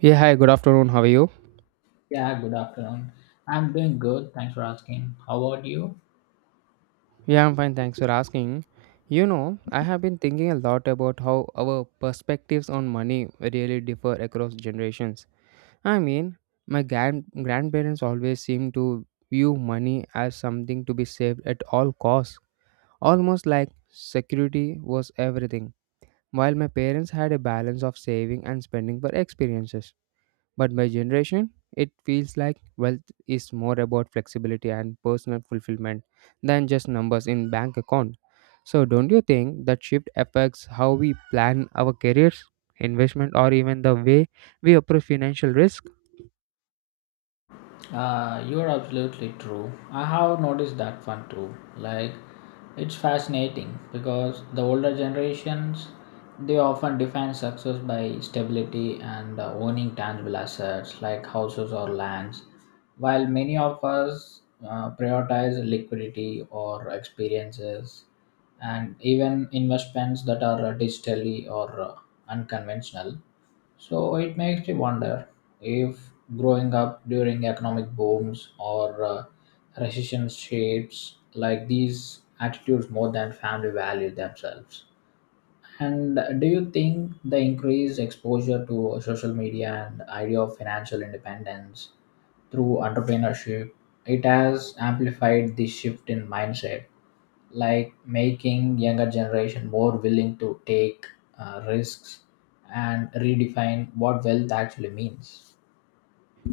Yeah, hi, good afternoon. How are you? Yeah, good afternoon. I'm doing good. Thanks for asking. How about you? Yeah, I'm fine. Thanks for asking. You know, I have been thinking a lot about how our perspectives on money really differ across generations. I mean, my grandparents always seem to view money as something to be saved at all costs, almost like security was everything, while my parents had a balance of saving and spending for experiences. But my generation, it feels like wealth is more about flexibility and personal fulfillment than just numbers in bank account. So don't you think that shift affects how we plan our careers, investment or even the way we approach financial risk? You're absolutely true. I have noticed that one too. Like, it's fascinating because the older generations they often define success by stability and owning tangible assets like houses or lands, while many of us prioritize liquidity or experiences and even investments that are digitally or unconventional. So it makes you wonder if growing up during economic booms or recession shapes like these attitudes more than family value themselves. And do you think the increased exposure to social media and idea of financial independence through entrepreneurship it has amplified this shift in mindset? Like making younger generation more willing to take risks and redefine what wealth actually means.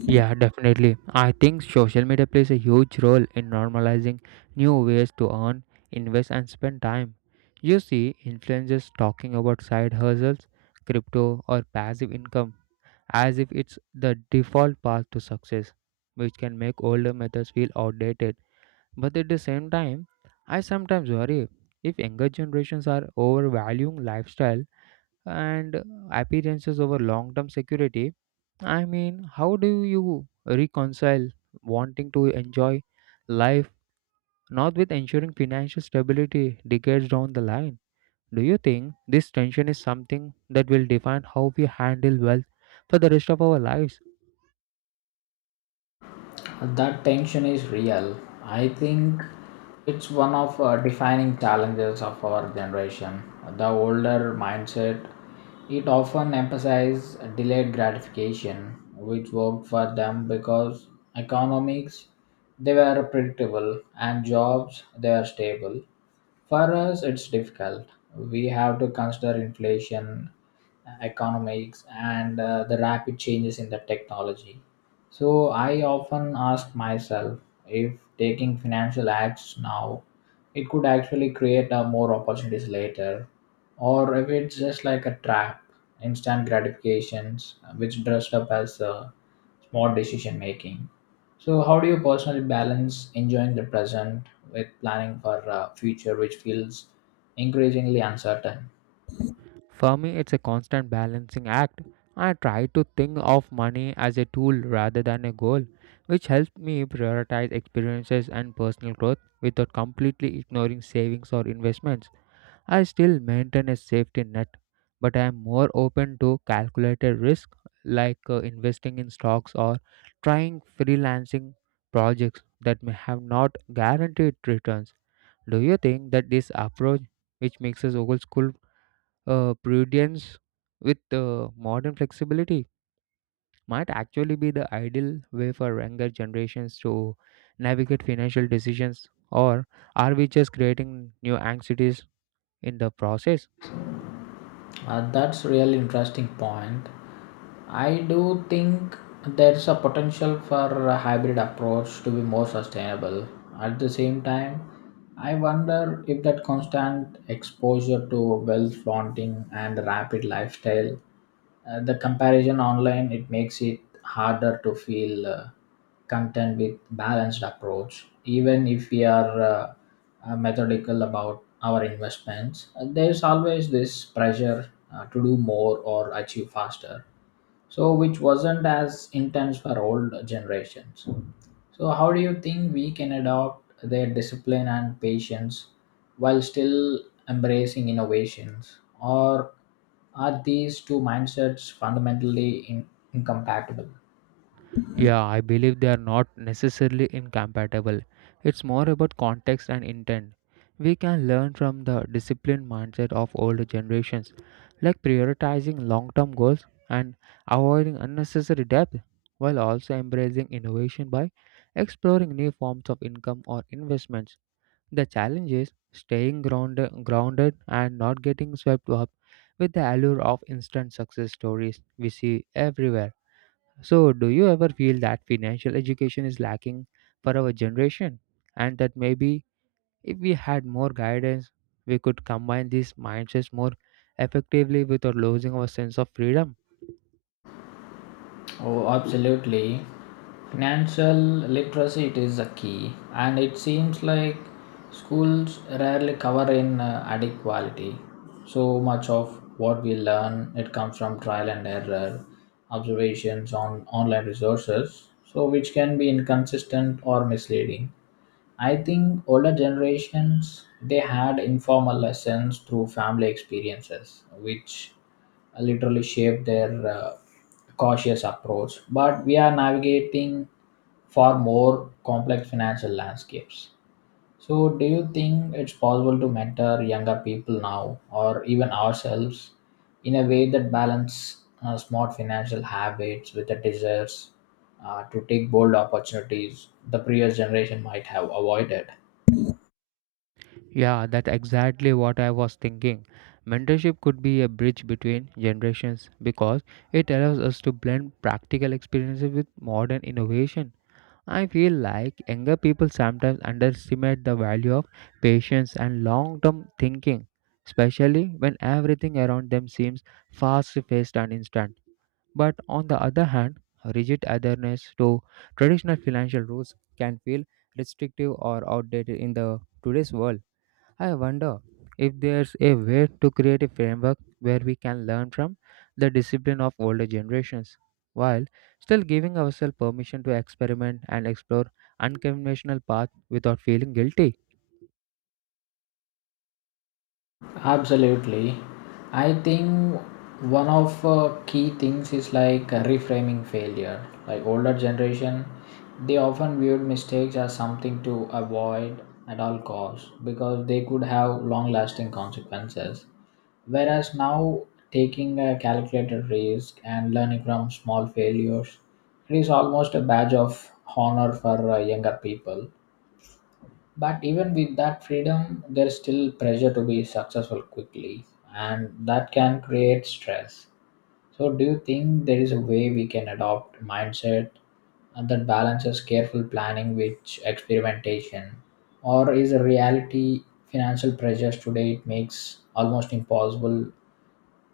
Yeah, definitely. I think social media plays a huge role in normalizing new ways to earn, invest, and spend time. You see influencers talking about side hustles, crypto, or passive income as if it's the default path to success, which can make older methods feel outdated. But at the same time, I sometimes worry if younger generations are overvaluing lifestyle and appearances over long term security. I mean, how do you reconcile wanting to enjoy life not with ensuring financial stability decades down the line? Do you think this tension is something that will define how we handle wealth for the rest of our lives? That tension is real, I think. It's one of defining challenges of our generation. The older mindset it often emphasizes delayed gratification, which worked for them because economics they were predictable and jobs they are stable. For us, it's difficult. We have to consider inflation, economics, and the rapid changes in the technology. So I often ask myself if taking financial acts now, it could actually create more opportunities later, or if it's just like a trap, instant gratifications, which dressed up as smart decision making. So how do you personally balance enjoying the present with planning for a future which feels increasingly uncertain? For me, it's a constant balancing act. I try to think of money as a tool rather than a goal, which helps me prioritize experiences and personal growth without completely ignoring savings or investments. I still maintain a safety net, but I am more open to calculated risk like investing in stocks or trying freelancing projects that may have not guaranteed returns. Do you think that this approach, which mixes old school prudence with modern flexibility, might actually be the ideal way for younger generations to navigate financial decisions? Or are we just creating new anxieties in the process? That's really interesting point. I do think there's a potential for a hybrid approach to be more sustainable. At the same time, I wonder if that constant exposure to wealth flaunting and rapid lifestyle, the comparison online, it makes it harder to feel content with balanced approach. Even if we are methodical about our investments, there's always this pressure to do more or achieve faster, so which wasn't as intense for old generations. So how do you think we can adopt their discipline and patience while still embracing innovations, or are these two mindsets fundamentally incompatible? Yeah, I believe they are not necessarily incompatible. It's more about context and intent. We can learn from the disciplined mindset of older generations, like prioritizing long term goals and avoiding unnecessary debt, while also embracing innovation by exploring new forms of income or investments. The challenge is staying grounded and not getting swept up with the allure of instant success stories we see everywhere. So, do you ever feel that financial education is lacking for our generation? And that maybe if we had more guidance, we could combine these mindsets more effectively without losing our sense of freedom? Oh, absolutely. Financial literacy it is a key, and it seems like schools rarely cover in adequately. So much of what we learn it comes from trial and error, observations on online resources, so which can be inconsistent or misleading. I think older generations they had informal lessons through family experiences, which literally shaped their cautious approach. But we are navigating far more complex financial landscapes. So, do you think it's possible to mentor younger people now, or even ourselves, in a way that balance smart financial habits with the desires to take bold opportunities the previous generation might have avoided? Yeah, that's exactly what I was thinking. Mentorship could be a bridge between generations because it allows us to blend practical experiences with modern innovation. I feel like younger people sometimes underestimate the value of patience and long term thinking, especially when everything around them seems fast paced and instant. But on the other hand, rigid adherence to traditional financial rules can feel restrictive or outdated in the today's world. I wonder if there's a way to create a framework where we can learn from the discipline of older generations while still giving ourselves permission to experiment and explore unconventional paths without feeling guilty. Absolutely. I think one of key things is like reframing failure. Like older generation, they often viewed mistakes as something to avoid at all costs because they could have long-lasting consequences. Whereas now, taking a calculated risk and learning from small failures, it is almost a badge of honor for younger people. But even with that freedom, there's still pressure to be successful quickly, and that can create stress. So, do you think there is a way we can adopt mindset and that balances careful planning with experimentation, or is a reality financial pressures today it makes almost impossible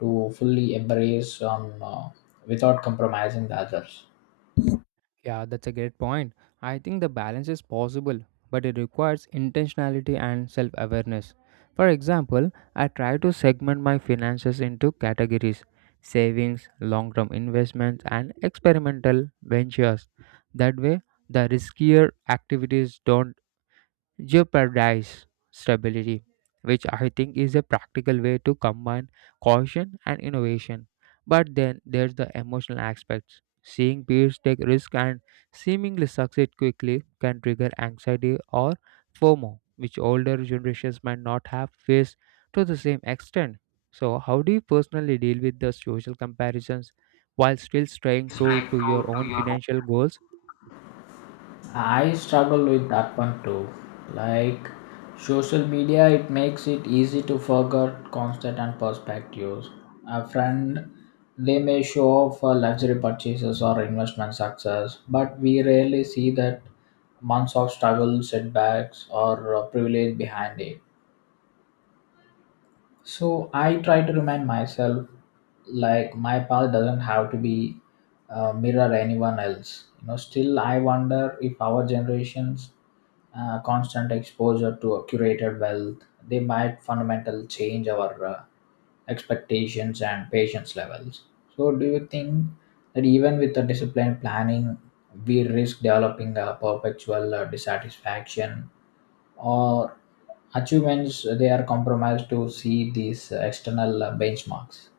to fully embrace on without compromising the others? Yeah, that's a great point. I think the balance is possible, but it requires intentionality and self awareness. For example, I try to segment my finances into categories savings, long term investments, and experimental ventures. That way, the riskier activities don't jeopardize stability, which I think is a practical way to combine caution and innovation. But then there's the emotional aspects. Seeing peers take risks and seemingly succeed quickly can trigger anxiety or FOMO, which older generations might not have faced to the same extent. So, how do you personally deal with the social comparisons while still staying It's true like to true your to own your financial goals? I struggle with that one too. Like social media, it makes it easy to forget constant and perspectives. A friend, they may show off luxury purchases or investment success, but we rarely see that months of struggle, setbacks, or privilege behind it. So I try to remind myself, like my path doesn't have to be mirror anyone else. You know, still I wonder if our generations constant exposure to a curated wealth, they might fundamentally change our expectations and patience levels. So, do you think that even with the disciplined planning, we risk developing a perpetual dissatisfaction or achievements? They are compromised to see these external benchmarks.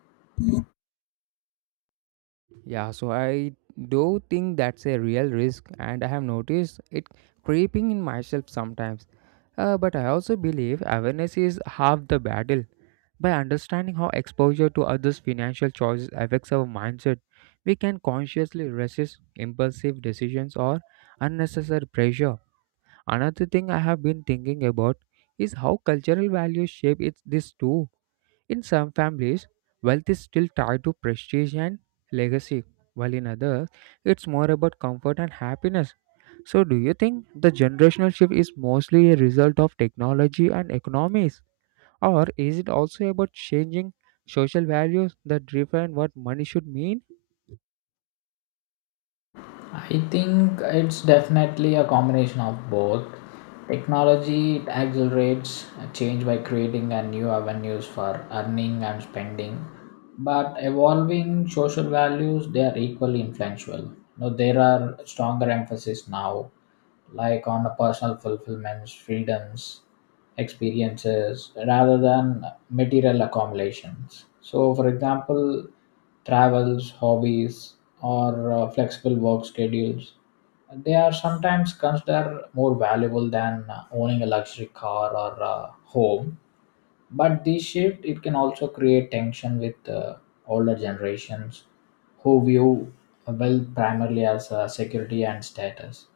Yeah, so I do think that's a real risk, and I have noticed it creeping in myself sometimes. But I also believe awareness is half the battle. By understanding how exposure to others' financial choices affects our mindset, we can consciously resist impulsive decisions or unnecessary pressure. Another thing I have been thinking about is how cultural values shape it's this too. In some families, wealth is still tied to prestige and legacy, while in others, it's more about comfort and happiness. So, do you think the generational shift is mostly a result of technology and economies, or is it also about changing social values that define what money should mean? I think it's definitely a combination of both. Technology it accelerates change by creating a new avenues for earning and spending, but evolving social values they are equally influential. Now there are stronger emphasis now like on the personal fulfillments, freedoms, experiences, rather than material accumulations. So, for example, travels, hobbies, or flexible work schedules, they are sometimes considered more valuable than owning a luxury car or home. But this shift it can also create tension with older generations who view wealth primarily as security and status.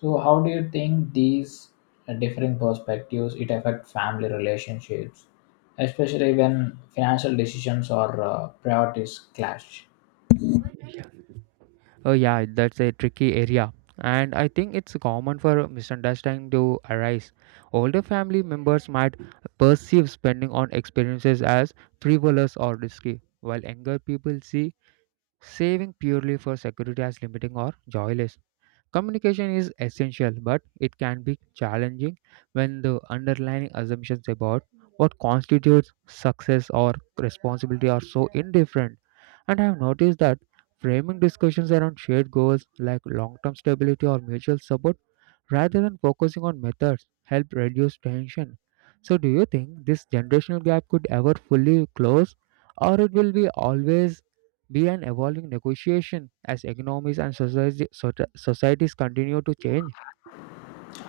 So how do you think these differing perspectives it affect family relationships, especially when financial decisions or priorities clash? Oh yeah, that's a tricky area. And I think it's common for misunderstanding to arise. Older family members might perceive spending on experiences as frivolous or risky, while younger people see saving purely for security as limiting or joyless. Communication is essential, but it can be challenging when the underlying assumptions about what constitutes success or responsibility are so indifferent. And I have noticed that framing discussions around shared goals like long term stability or mutual support rather than focusing on methods help reduce tension. So, do you think this generational gap could ever fully close, or it will be always be an evolving negotiation as economies and society, societies continue to change?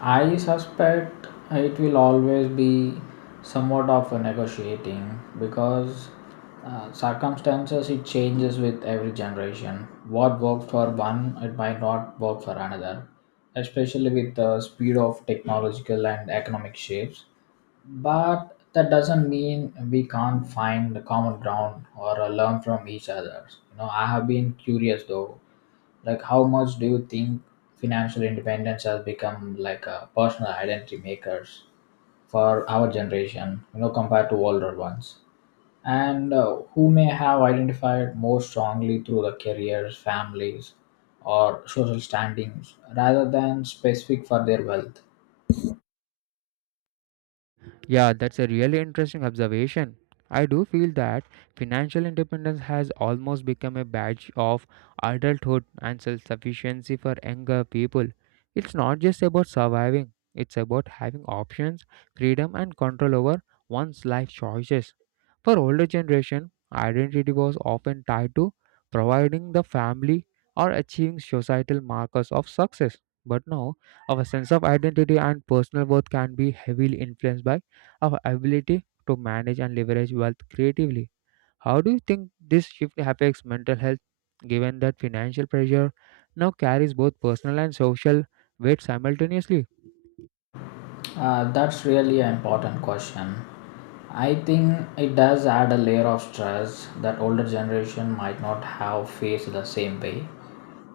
I suspect it will always be somewhat of a negotiating because circumstances it changes with every generation. What worked for one, it might not work for another, especially with the speed of technological and economic shifts. But that doesn't mean we can't find a common ground or learn from each other. You know, I have been curious though, like how much do you think financial independence has become like a personal identity makers for our generation, you know, compared to older ones? And who may have identified more strongly through the careers, families, or social standings rather than specific for their wealth? Yeah, that's a really interesting observation. I do feel that financial independence has almost become a badge of adulthood and self sufficiency for younger people. It's not just about surviving, it's about having options, freedom, and control over one's life choices. For older generation, identity was often tied to providing the family or achieving societal markers of success. But now, our sense of identity and personal worth can be heavily influenced by our ability to manage and leverage wealth creatively. How do you think this shift affects mental health, given that financial pressure now carries both personal and social weight simultaneously? That's really an important question. I think it does add a layer of stress that older generation might not have faced the same way.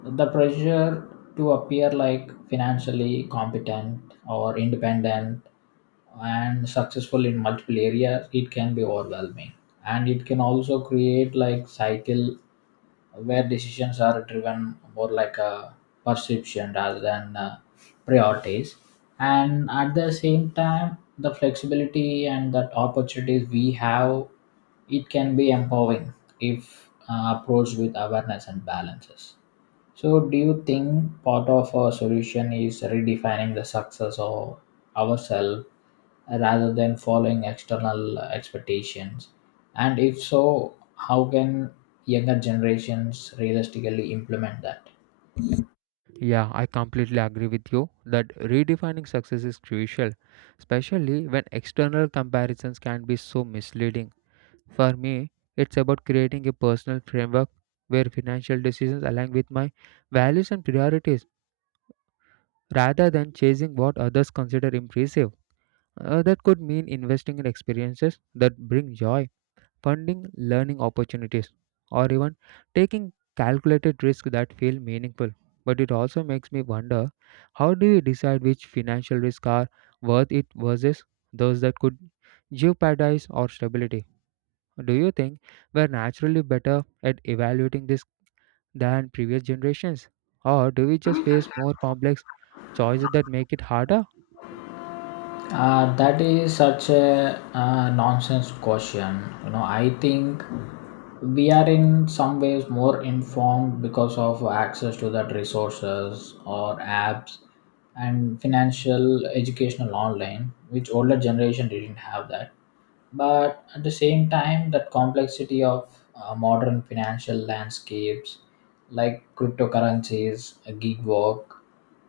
The pressure to appear like financially competent or independent and successful in multiple areas, it can be overwhelming. And it can also create like cycle where decisions are driven more like a perception rather than priorities, and at the same time the flexibility and that opportunities we have it can be empowering if approached with awareness and balances. So, do you think part of our solution is redefining the success of ourselves rather than following external expectations? And if so, how can younger generations realistically implement that? Yeah, I completely agree with you that redefining success is crucial, especially when external comparisons can be so misleading. For me, it's about creating a personal framework where financial decisions align with my values and priorities rather than chasing what others consider impressive. That could mean investing in experiences that bring joy, funding learning opportunities, or even taking calculated risks that feel meaningful. But it also makes me wonder how do we decide which financial risks are worth it versus those that could jeopardize our stability? Do you think we're naturally better at evaluating this than previous generations? Or do we just face more complex choices that make it harder? That is such a nonsense question. You know, I think we are in some ways more informed because of access to that resources or apps and financial educational online, which older generation didn't have that. But at the same time that complexity of modern financial landscapes like cryptocurrencies, gig work,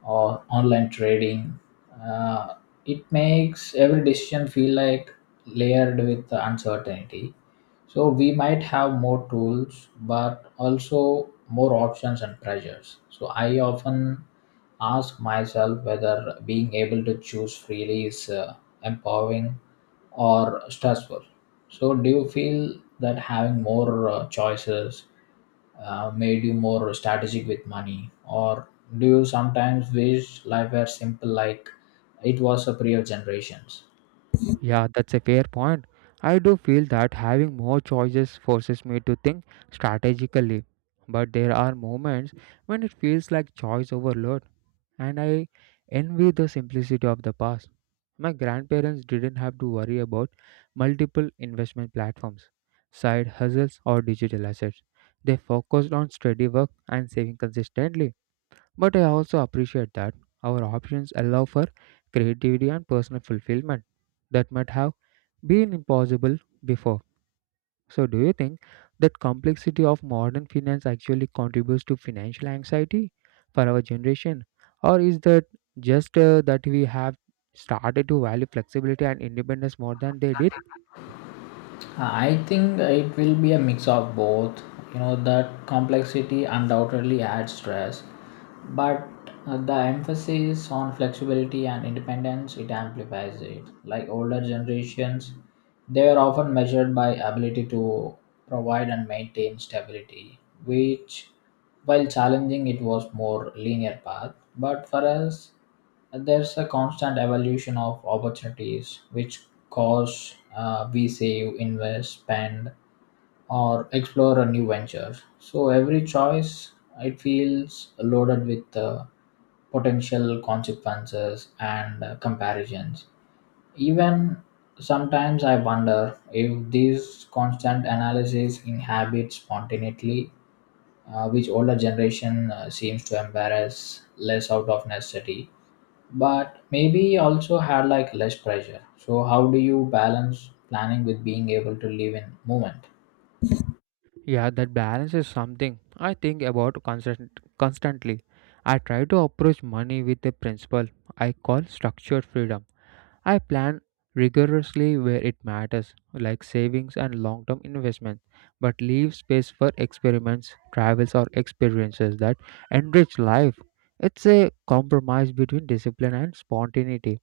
or online trading, uh, it makes every decision feel like layered with uncertainty. So we might have more tools, but also more options and pressures. So I often ask myself whether being able to choose freely is empowering or stressful. So do you feel that having more choices made you more strategic with money, or do you sometimes wish life were simple like it was a prior generations? Yeah, that's a fair point. I do feel that having more choices forces me to think strategically. But there are moments when it feels like choice overload, and I envy the simplicity of the past. My grandparents didn't have to worry about multiple investment platforms, side hustles, or digital assets. They focused on steady work and saving consistently. But I also appreciate that our options allow for creativity and personal fulfillment that might have been impossible before. So, do you think that complexity of modern finance actually contributes to financial anxiety for our generation, or is that just that we have started to value flexibility and independence more than they did? I think it will be a mix of both. You know, that complexity undoubtedly adds stress, but the emphasis on flexibility and independence it amplifies it. Like older generations, they are often measured by ability to provide and maintain stability, which, while challenging, it was more linear path. But for us, there's a constant evolution of opportunities which cost, we save, invest, spend, or explore a new venture. So every choice, it feels loaded with potential consequences and comparisons. Even sometimes I wonder if this constant analysis inhabits spontaneity, which older generation seems to embrace less out of necessity, but maybe you also had like less pressure. So how do you balance planning with being able to live in moment? Yeah, that balance is something I think about constantly. I try to approach money with a principle I call structured freedom. I plan rigorously where it matters, like savings and long term investments, but leave space for experiments, travels, or experiences that enrich life. It's a compromise between discipline and spontaneity.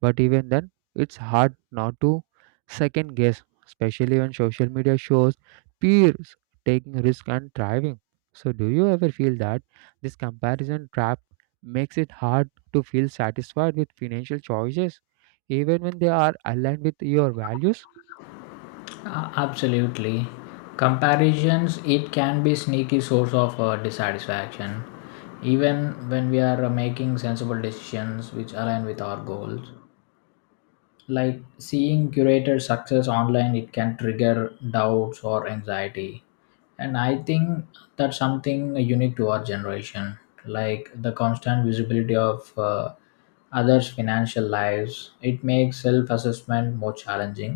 But even then, it's hard not to second guess, especially when social media shows peers taking risks and thriving. So, do you ever feel that this comparison trap makes it hard to feel satisfied with financial choices, even when they are aligned with your values? Absolutely, comparisons it can be sneaky source of dissatisfaction, even when we are making sensible decisions which align with our goals, like seeing curated success online it can trigger doubts or anxiety. And I think that's something unique to our generation, like the constant visibility of others' financial lives. It makes self assessment more challenging.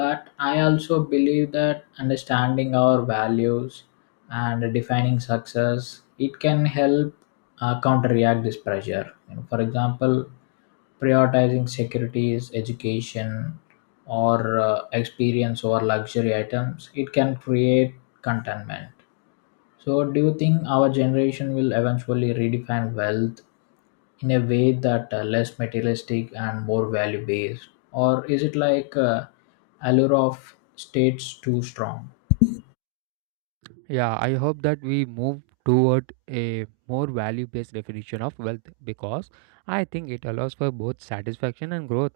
But I also believe that understanding our values and defining success it can help counteract this pressure. You know, for example, prioritizing securities, education, or experience over luxury items, it can create contentment. So, do you think our generation will eventually redefine wealth in a way that less materialistic and more value based, or is it like allure of states too strong? Yeah, I hope that we move toward a more value based definition of wealth because I think it allows for both satisfaction and growth.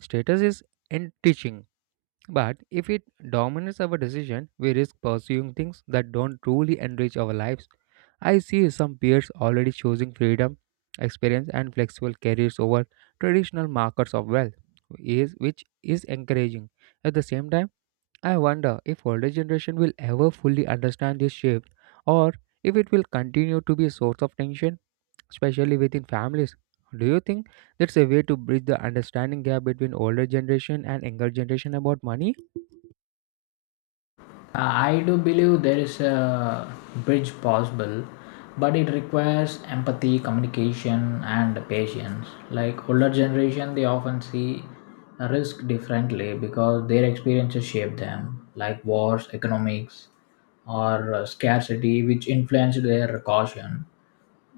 Status is enriching. But if it dominates our decision, we risk pursuing things that don't truly enrich our lives. I see some peers already choosing freedom, experience, and flexible careers over traditional markers of wealth, which is encouraging. At the same time, I wonder if older generation will ever fully understand this shift or if it will continue to be a source of tension especially within families. Do you think that's a way to bridge the understanding gap between older generation and younger generation about money? I do believe there is a bridge possible, but it requires empathy, communication, and patience. Like older generation, they often see a risk differently because their experiences shape them, like wars, economics, or scarcity, which influenced their caution.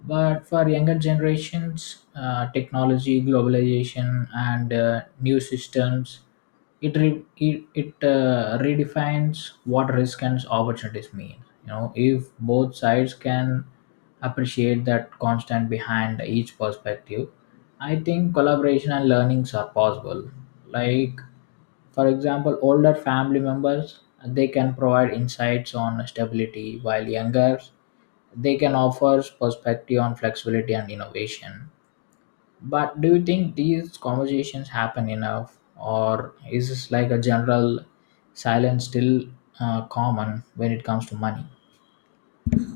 But for younger generations, technology, globalization, and new systems, it redefines what risk and opportunities mean. You know, if both sides can appreciate that constant behind each perspective, I think collaboration and learnings are possible. Like, for example, older family members they can provide insights on stability, while younger they can offer perspective on flexibility and innovation. But do you think these conversations happen enough, or is this like a general silence still common when it comes to money?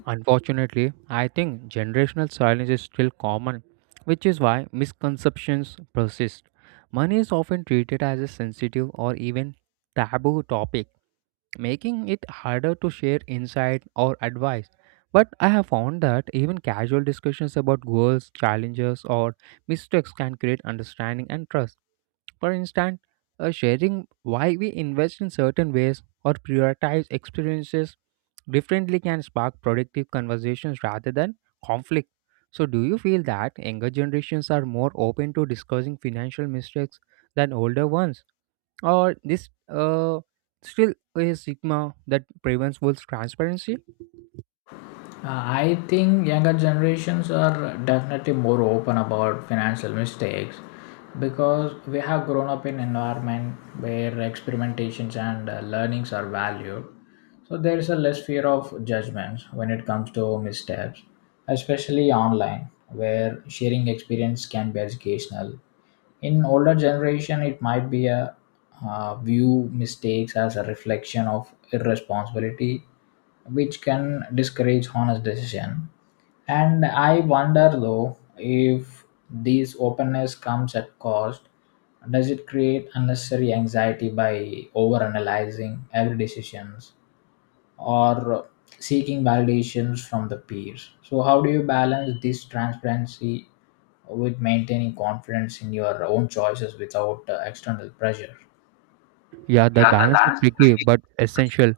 Unfortunately, I think generational silence is still common, which is why misconceptions persist. Money is often treated as a sensitive or even taboo topic, making it harder to share insight or advice. But I have found that even casual discussions about goals, challenges, or mistakes can create understanding and trust. For instance, sharing why we invest in certain ways or prioritize experiences differently can spark productive conversations rather than conflict. So, do you feel that younger generations are more open to discussing financial mistakes than older ones, or this still a stigma that prevents full transparency? I think younger generations are definitely more open about financial mistakes because we have grown up in environment where experimentations and learnings are valued. So there is a less fear of judgments when it comes to missteps, especially online, where sharing experience can be educational. In older generation it might be a view mistakes as a reflection of irresponsibility, which can discourage honest decision. And I wonder though if this openness comes at cost. Does it create unnecessary anxiety by overanalyzing every decisions, or seeking validations from the peers? So how do you balance this transparency with maintaining confidence in your own choices without external pressure? Yeah, that Yeah, the balance is balance between tricky but essential.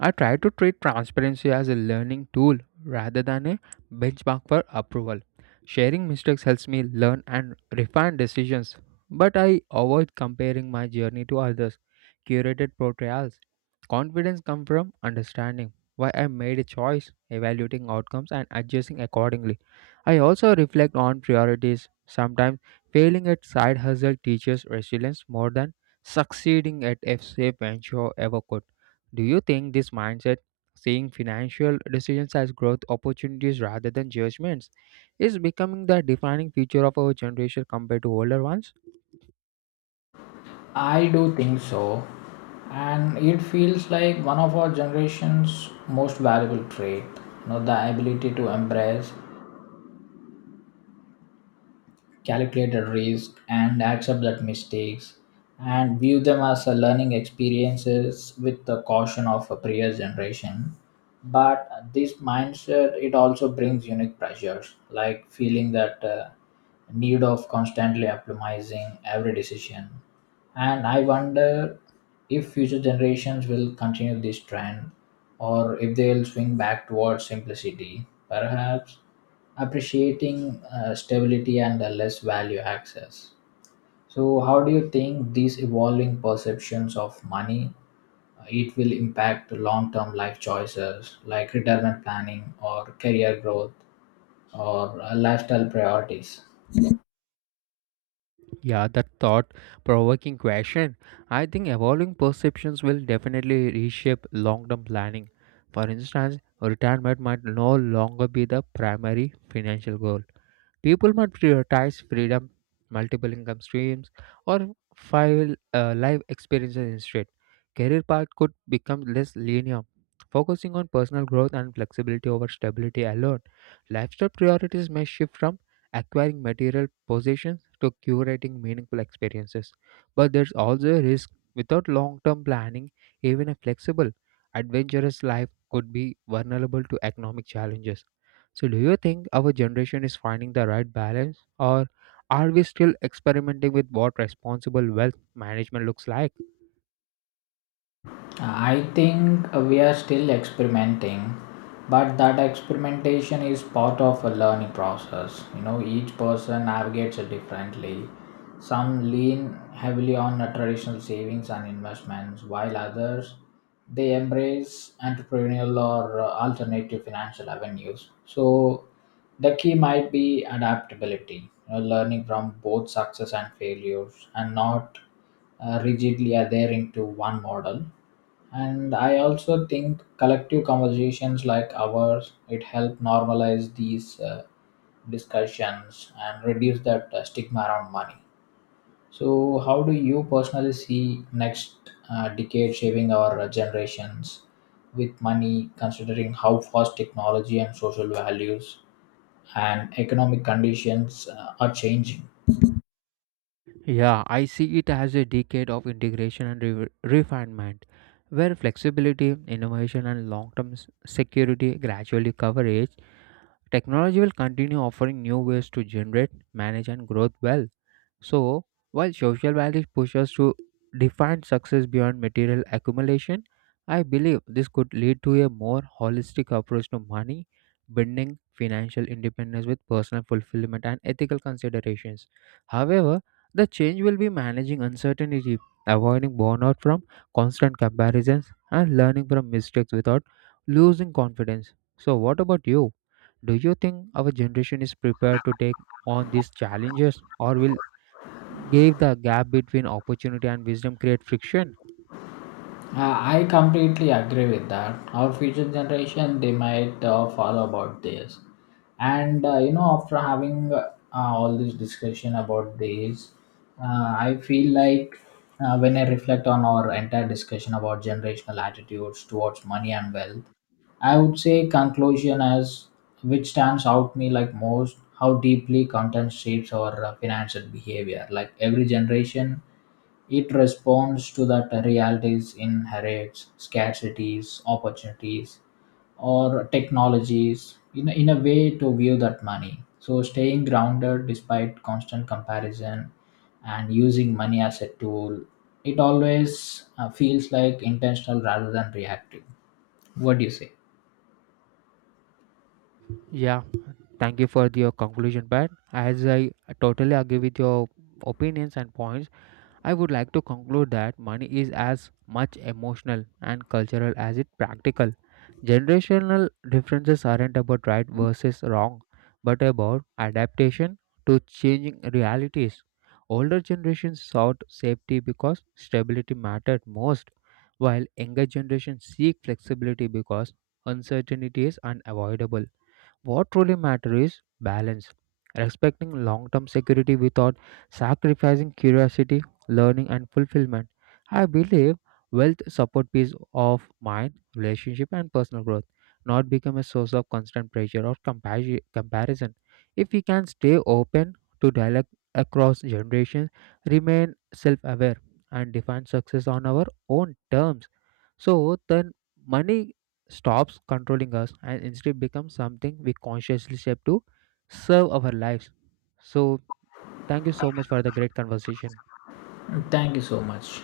I try to treat transparency as a learning tool rather than a benchmark for approval. Sharing mistakes helps me learn and refine decisions, but I avoid comparing my journey to others' curated portrayals. Confidence comes from understanding why I made a choice, evaluating outcomes, and adjusting accordingly. I also reflect on priorities. Sometimes failing at side hustle teaches resilience more than succeeding at a safe venture ever could. Do you think this mindset, seeing financial decisions as growth opportunities rather than judgments, is becoming the defining feature of our generation compared to older ones? I do think so. And it feels like one of our generation's most valuable trait, you know, the ability to embrace calculate the risk and accept that mistakes and view them as a learning experiences with the caution of a previous generation. But this mindset it also brings unique pressures like feeling that need of constantly optimizing every decision. And I wonder if future generations will continue this trend, or if they'll swing back towards simplicity, perhaps appreciating stability and less value access. So, how do you think these evolving perceptions of money it will impact long-term life choices like retirement planning or career growth or lifestyle priorities? Yeah, that thought provoking question. I think evolving perceptions will definitely reshape long term planning. For instance, retirement might no longer be the primary financial goal. People might prioritize freedom, multiple income streams, or five life experiences instead. Career path could become less linear, focusing on personal growth and flexibility over stability alone. Lifestyle priorities may shift from acquiring material possessions to curating meaningful experiences. But there's also a risk without long term planning, even a flexible, adventurous life could be vulnerable to economic challenges. So, do you think our generation is finding the right balance, or are we still experimenting with what responsible wealth management looks like? I think we are still experimenting, but that experimentation is part of a learning process. You know, each person navigates it differently. Some lean heavily on traditional savings and investments, while others they embrace entrepreneurial or alternative financial avenues. So the key might be adaptability, you know, learning from both success and failures, and not rigidly adhering to one model. And I also think collective conversations like ours it help normalize these discussions and reduce that stigma around money. So how do you personally see next decade shaping our generations with money, considering how fast technology and social values and economic conditions are changing? Yeah, I see it as a decade of integration and refinement, where flexibility, innovation, and long term security gradually coverage. Technology will continue offering new ways to generate, manage, and grow wealth. So, while social values push us to define success beyond material accumulation, I believe this could lead to a more holistic approach to money, blending financial independence with personal fulfillment and ethical considerations. However, the change will be managing uncertainty, avoiding burnout from constant comparisons, and learning from mistakes without losing confidence. So, what about you? Do you think our generation is prepared to take on these challenges, or will give the gap between opportunity and wisdom create friction? I completely agree with that. Our future generation, they might follow about this, and you know, after having all this discussion about this, I feel like when I reflect on our entire discussion about generational attitudes towards money and wealth, I would say conclusion as which stands out me like most how deeply content shapes our financial behavior. Like every generation it responds to that realities inherits scarcities, opportunities, or technologies in a way to view that money. So staying grounded despite constant comparison and using money as a tool, it always feels like intentional rather than reactive. What do you say? Yeah, thank you for your conclusion, Pat. As I totally agree with your opinions and points, I would like to conclude that money is as much emotional and cultural as it practical. Generational differences aren't about right versus wrong, but about adaptation to changing realities. Older generations sought safety because stability mattered most, while younger generations seek flexibility because uncertainty is unavoidable. What truly matters is balance, respecting long term security without sacrificing curiosity, learning, and fulfillment. I believe wealth supports peace of mind, relationship, and personal growth, not become a source of constant pressure or comparison. If we can stay open to dialogue across generations, remain self aware, and define success on our own terms, so then money stops controlling us and instead becomes something we consciously shape to serve our lives. So, thank you so much for the great conversation. Thank you so much.